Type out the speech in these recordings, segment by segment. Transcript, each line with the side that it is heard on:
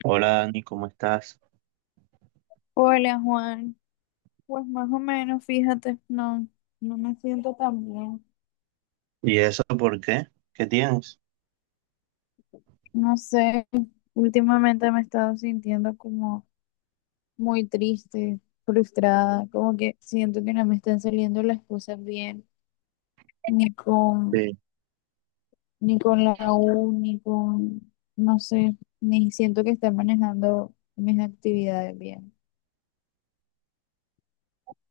right: Hola Dani, ¿cómo estás?
left: Hola Juan, pues más o menos, fíjate, no, no me siento tan bien.
right: ¿Y eso por qué? ¿Qué tienes?
left: No sé, últimamente me he estado sintiendo como muy triste, frustrada, como que siento que no me están saliendo las cosas bien, ni con,
right: Sí,
left: ni con la U, ni con, no sé, ni siento que esté manejando mis actividades bien.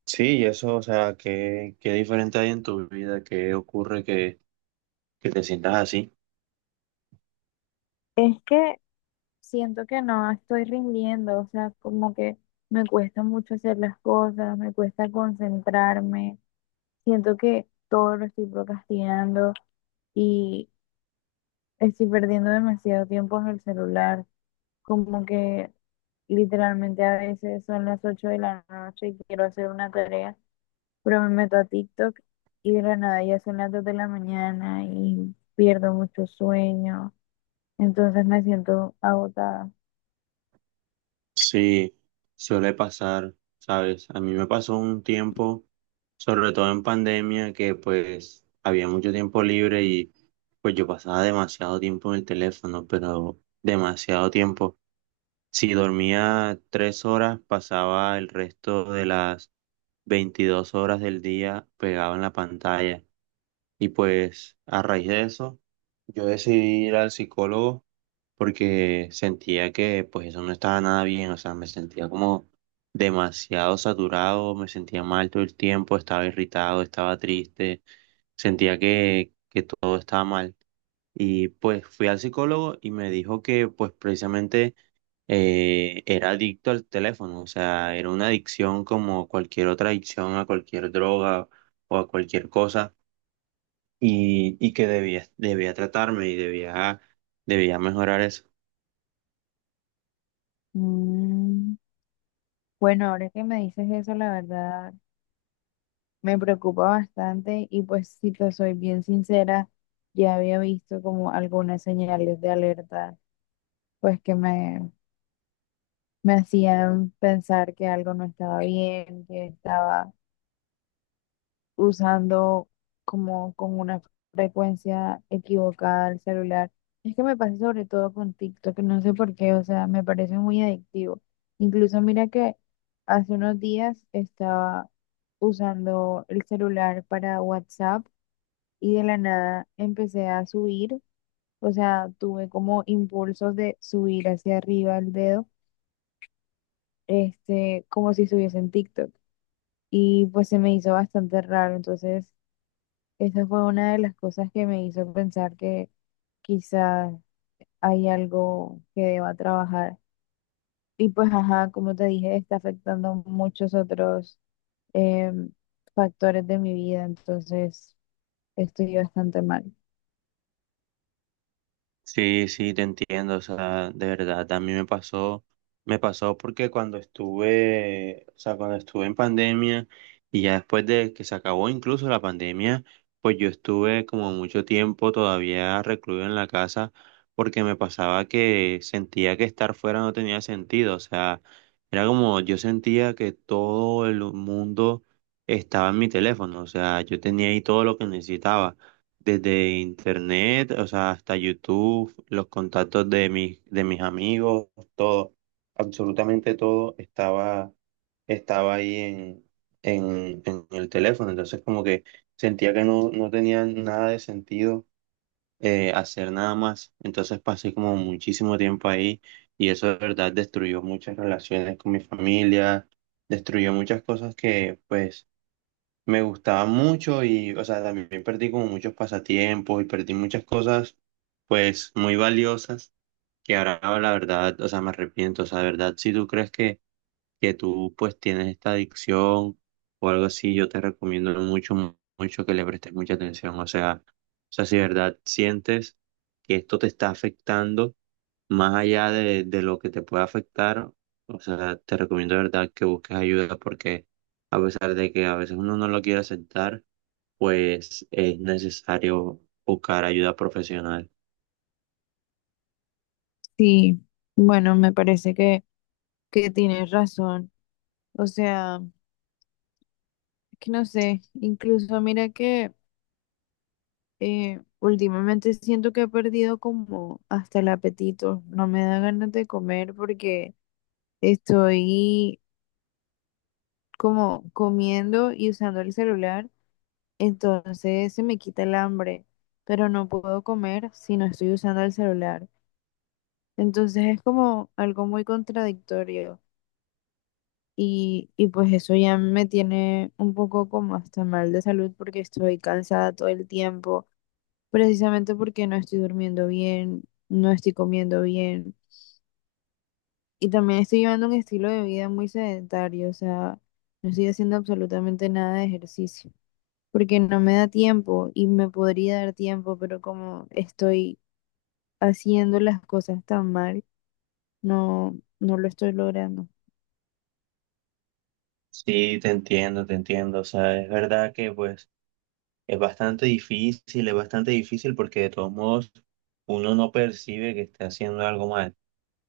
right: sí, y eso, o sea, ¿qué diferente hay en tu vida? ¿Qué ocurre que te sientas así?
left: Es que siento que no estoy rindiendo, o sea, como que me cuesta mucho hacer las cosas, me cuesta concentrarme, siento que todo lo estoy procrastinando y estoy perdiendo demasiado tiempo en el celular, como que literalmente a veces son las 8 de la noche y quiero hacer una tarea, pero me meto a TikTok y de la nada ya son las 2 de la mañana y pierdo mucho sueño, entonces me siento agotada.
right: Sí, suele pasar, ¿sabes? A mí me pasó un tiempo, sobre todo en pandemia, que pues había mucho tiempo libre y pues yo pasaba demasiado tiempo en el teléfono, pero demasiado tiempo. Si dormía 3 horas, pasaba el resto de las 22 horas del día pegado en la pantalla. Y pues a raíz de eso, yo decidí ir al psicólogo porque sentía que pues eso no estaba nada bien, o sea, me sentía como demasiado saturado, me sentía mal todo el tiempo, estaba irritado, estaba triste, sentía que todo estaba mal. Y pues fui al psicólogo y me dijo que pues precisamente era adicto al teléfono, o sea, era una adicción como cualquier otra adicción a cualquier droga o a cualquier cosa y que debía tratarme y debía mejorar eso.
left: Mm. Bueno, ahora que me dices eso, la verdad me preocupa bastante y pues si te soy bien sincera, ya había visto como algunas señales de alerta, pues que me, me hacían pensar que algo no estaba bien, que estaba usando como con una frecuencia equivocada el celular. Es que me pasa sobre todo con TikTok, no sé por qué, o sea, me parece muy adictivo. Incluso mira que hace unos días estaba usando el celular para WhatsApp y de la nada empecé a subir, o sea, tuve como impulsos de subir hacia arriba el dedo, como si estuviese en TikTok. Y pues se me hizo bastante raro, entonces esa fue una de las cosas que me hizo pensar que quizás hay algo que deba trabajar. Y pues, ajá, como te dije, está afectando muchos otros em, factores de mi vida, entonces estoy bastante mal.
right: Sí, sí, te entiendo, o sea, de verdad, también me pasó porque cuando estuve, o sea, cuando estuve en pandemia y ya después de que se acabó incluso la pandemia, pues yo estuve como mucho tiempo todavía recluido en la casa porque me pasaba que sentía que estar fuera no tenía sentido, o sea, era como yo sentía que todo el mundo estaba en mi teléfono, o sea, yo tenía ahí todo lo que necesitaba desde internet, o sea, hasta YouTube, los contactos de mis amigos, todo, absolutamente todo estaba ahí en el teléfono. Entonces como que sentía que no, no tenía nada de sentido hacer nada más. Entonces pasé como muchísimo tiempo ahí y eso de verdad destruyó muchas relaciones con mi familia, destruyó muchas cosas que pues me gustaba mucho y, o sea, también perdí como muchos pasatiempos y perdí muchas cosas, pues, muy valiosas, que ahora la verdad, o sea, me arrepiento, o sea, de verdad, si tú crees que tú, pues, tienes esta adicción o algo así, yo te recomiendo mucho, mucho que le prestes mucha atención, o sea, si de verdad sientes que esto te está afectando, más allá de lo que te pueda afectar, o sea, te recomiendo de verdad que busques ayuda porque a pesar de que a veces uno no lo quiere aceptar, pues es necesario buscar ayuda profesional.
left: Sí, bueno, que tienes razón. O sea, que no sé, incluso mira que últimamente siento que he perdido como hasta el apetito. No me da ganas de comer porque estoy como comiendo y usando el celular, entonces se me quita el hambre, pero no puedo comer si no estoy usando el celular. Entonces es como algo muy contradictorio y pues eso ya me tiene un poco como hasta mal de salud porque estoy cansada todo el tiempo, precisamente porque no estoy durmiendo bien, no estoy comiendo bien y también estoy llevando un estilo de vida muy sedentario, o sea, no estoy haciendo absolutamente nada de ejercicio, porque no me da tiempo y me podría dar tiempo, pero como estoy haciendo las cosas tan mal, no lo estoy logrando.
right: Sí, te entiendo, te entiendo. O sea, es verdad que pues es bastante difícil porque de todos modos uno no percibe que está haciendo algo mal.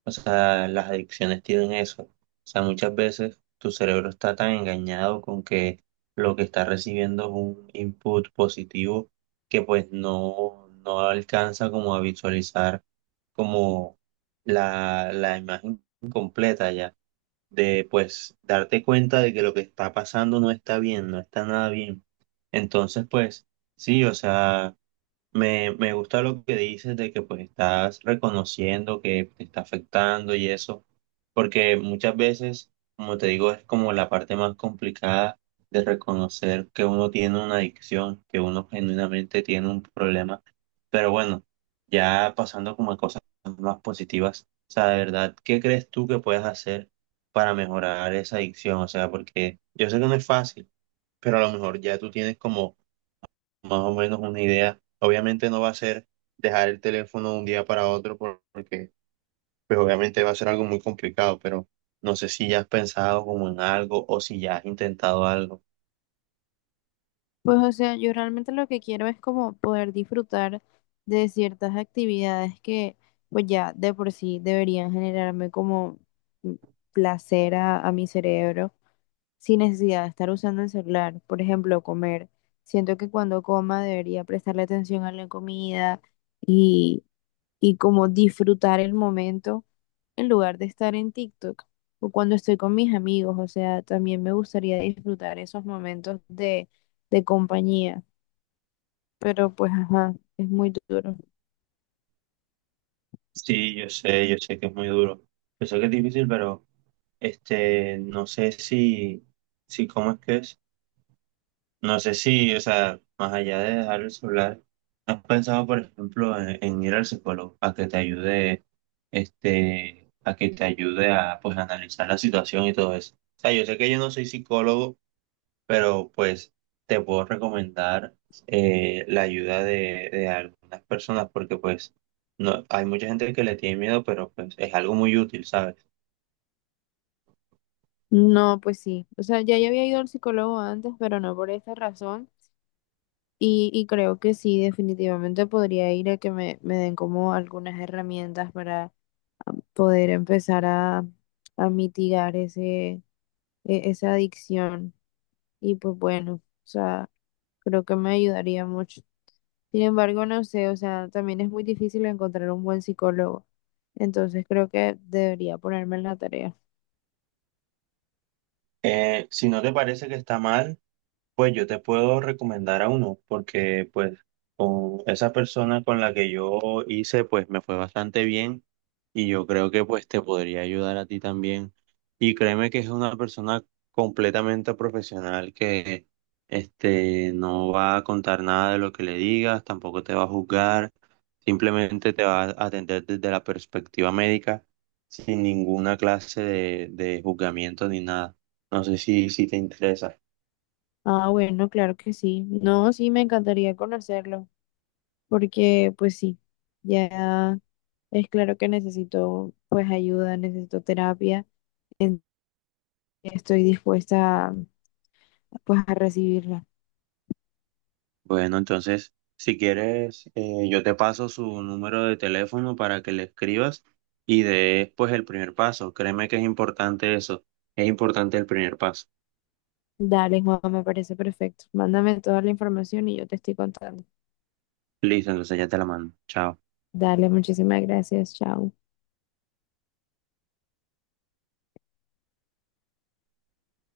right: O sea, las adicciones tienen eso. O sea, muchas veces tu cerebro está tan engañado con que lo que está recibiendo es un input positivo que pues no, no alcanza como a visualizar como la imagen completa ya, de pues darte cuenta de que lo que está pasando no está bien, no está nada bien. Entonces, pues sí, o sea... Me gusta lo que dices de que pues estás reconociendo que te está afectando y eso, porque muchas veces, como te digo, es como la parte más complicada de reconocer que uno tiene una adicción, que uno genuinamente tiene un problema. Pero bueno, ya pasando como a cosas más positivas, o sea, de verdad, ¿qué crees tú que puedes hacer para mejorar esa adicción? O sea, porque yo sé que no es fácil, pero a lo mejor ya tú tienes como más o menos una idea. Obviamente no va a ser dejar el teléfono de un día para otro porque pues obviamente va a ser algo muy complicado, pero no sé si ya has pensado como en algo o si ya has intentado algo.
left: Pues o sea, yo realmente lo que quiero es como poder disfrutar de ciertas actividades que pues ya de por sí deberían generarme como mm, placer a mi cerebro sin necesidad de estar usando el celular. Por ejemplo, comer. Siento que cuando coma debería prestarle atención a la comida y y como disfrutar el momento en lugar de estar en TikTok o cuando estoy con mis amigos. O sea, también me gustaría disfrutar esos momentos de compañía, pero pues ajá, es muy duro.
right: Sí, yo sé que es muy duro. Yo sé que es difícil, pero no sé si, si cómo es que es. No sé si, o sea, más allá de dejar el celular, ¿has pensado, por ejemplo, en ir al psicólogo a que te ayude, este, a que te ayude a, pues, analizar la situación y todo eso? O sea, yo sé que yo no soy psicólogo, pero pues te puedo recomendar la ayuda de algunas personas porque, pues, no, hay mucha gente que le tiene miedo, pero pues es algo muy útil, ¿sabes?
left: No, pues sí. O sea, ya yo había ido al psicólogo antes, pero no por esta razón. Y creo que sí, definitivamente podría ir a que me den como algunas herramientas para poder empezar a mitigar esa adicción. Y pues bueno, o sea, creo que me ayudaría mucho. Sin embargo, no sé, o sea, también es muy difícil encontrar un buen psicólogo. Entonces creo que debería ponerme en la tarea.
right: Si no te parece que está mal. Pues yo te puedo recomendar a uno, porque pues con esa persona con la que yo hice, pues me fue bastante bien y yo creo que pues te podría ayudar a ti también. Y créeme que es una persona completamente profesional que no va a contar nada de lo que le digas, tampoco te va a juzgar, simplemente te va a atender desde la perspectiva médica, sin ninguna clase de juzgamiento ni nada. No sé si, si te interesa.
left: Ah, bueno, claro que sí. No, sí, me encantaría conocerlo, porque pues sí, ya es claro que necesito pues ayuda, necesito terapia. en- Estoy dispuesta a, pues a recibirla.
right: Bueno, entonces, si quieres, yo te paso su número de teléfono para que le escribas y des pues el primer paso. Créeme que es importante eso. Es importante el primer paso.
left: Dale, Juan, me parece perfecto. Mándame toda la información y yo te estoy contando.
right: Listo, entonces ya te la mando. Chao.
left: Dale, muchísimas gracias. Chao.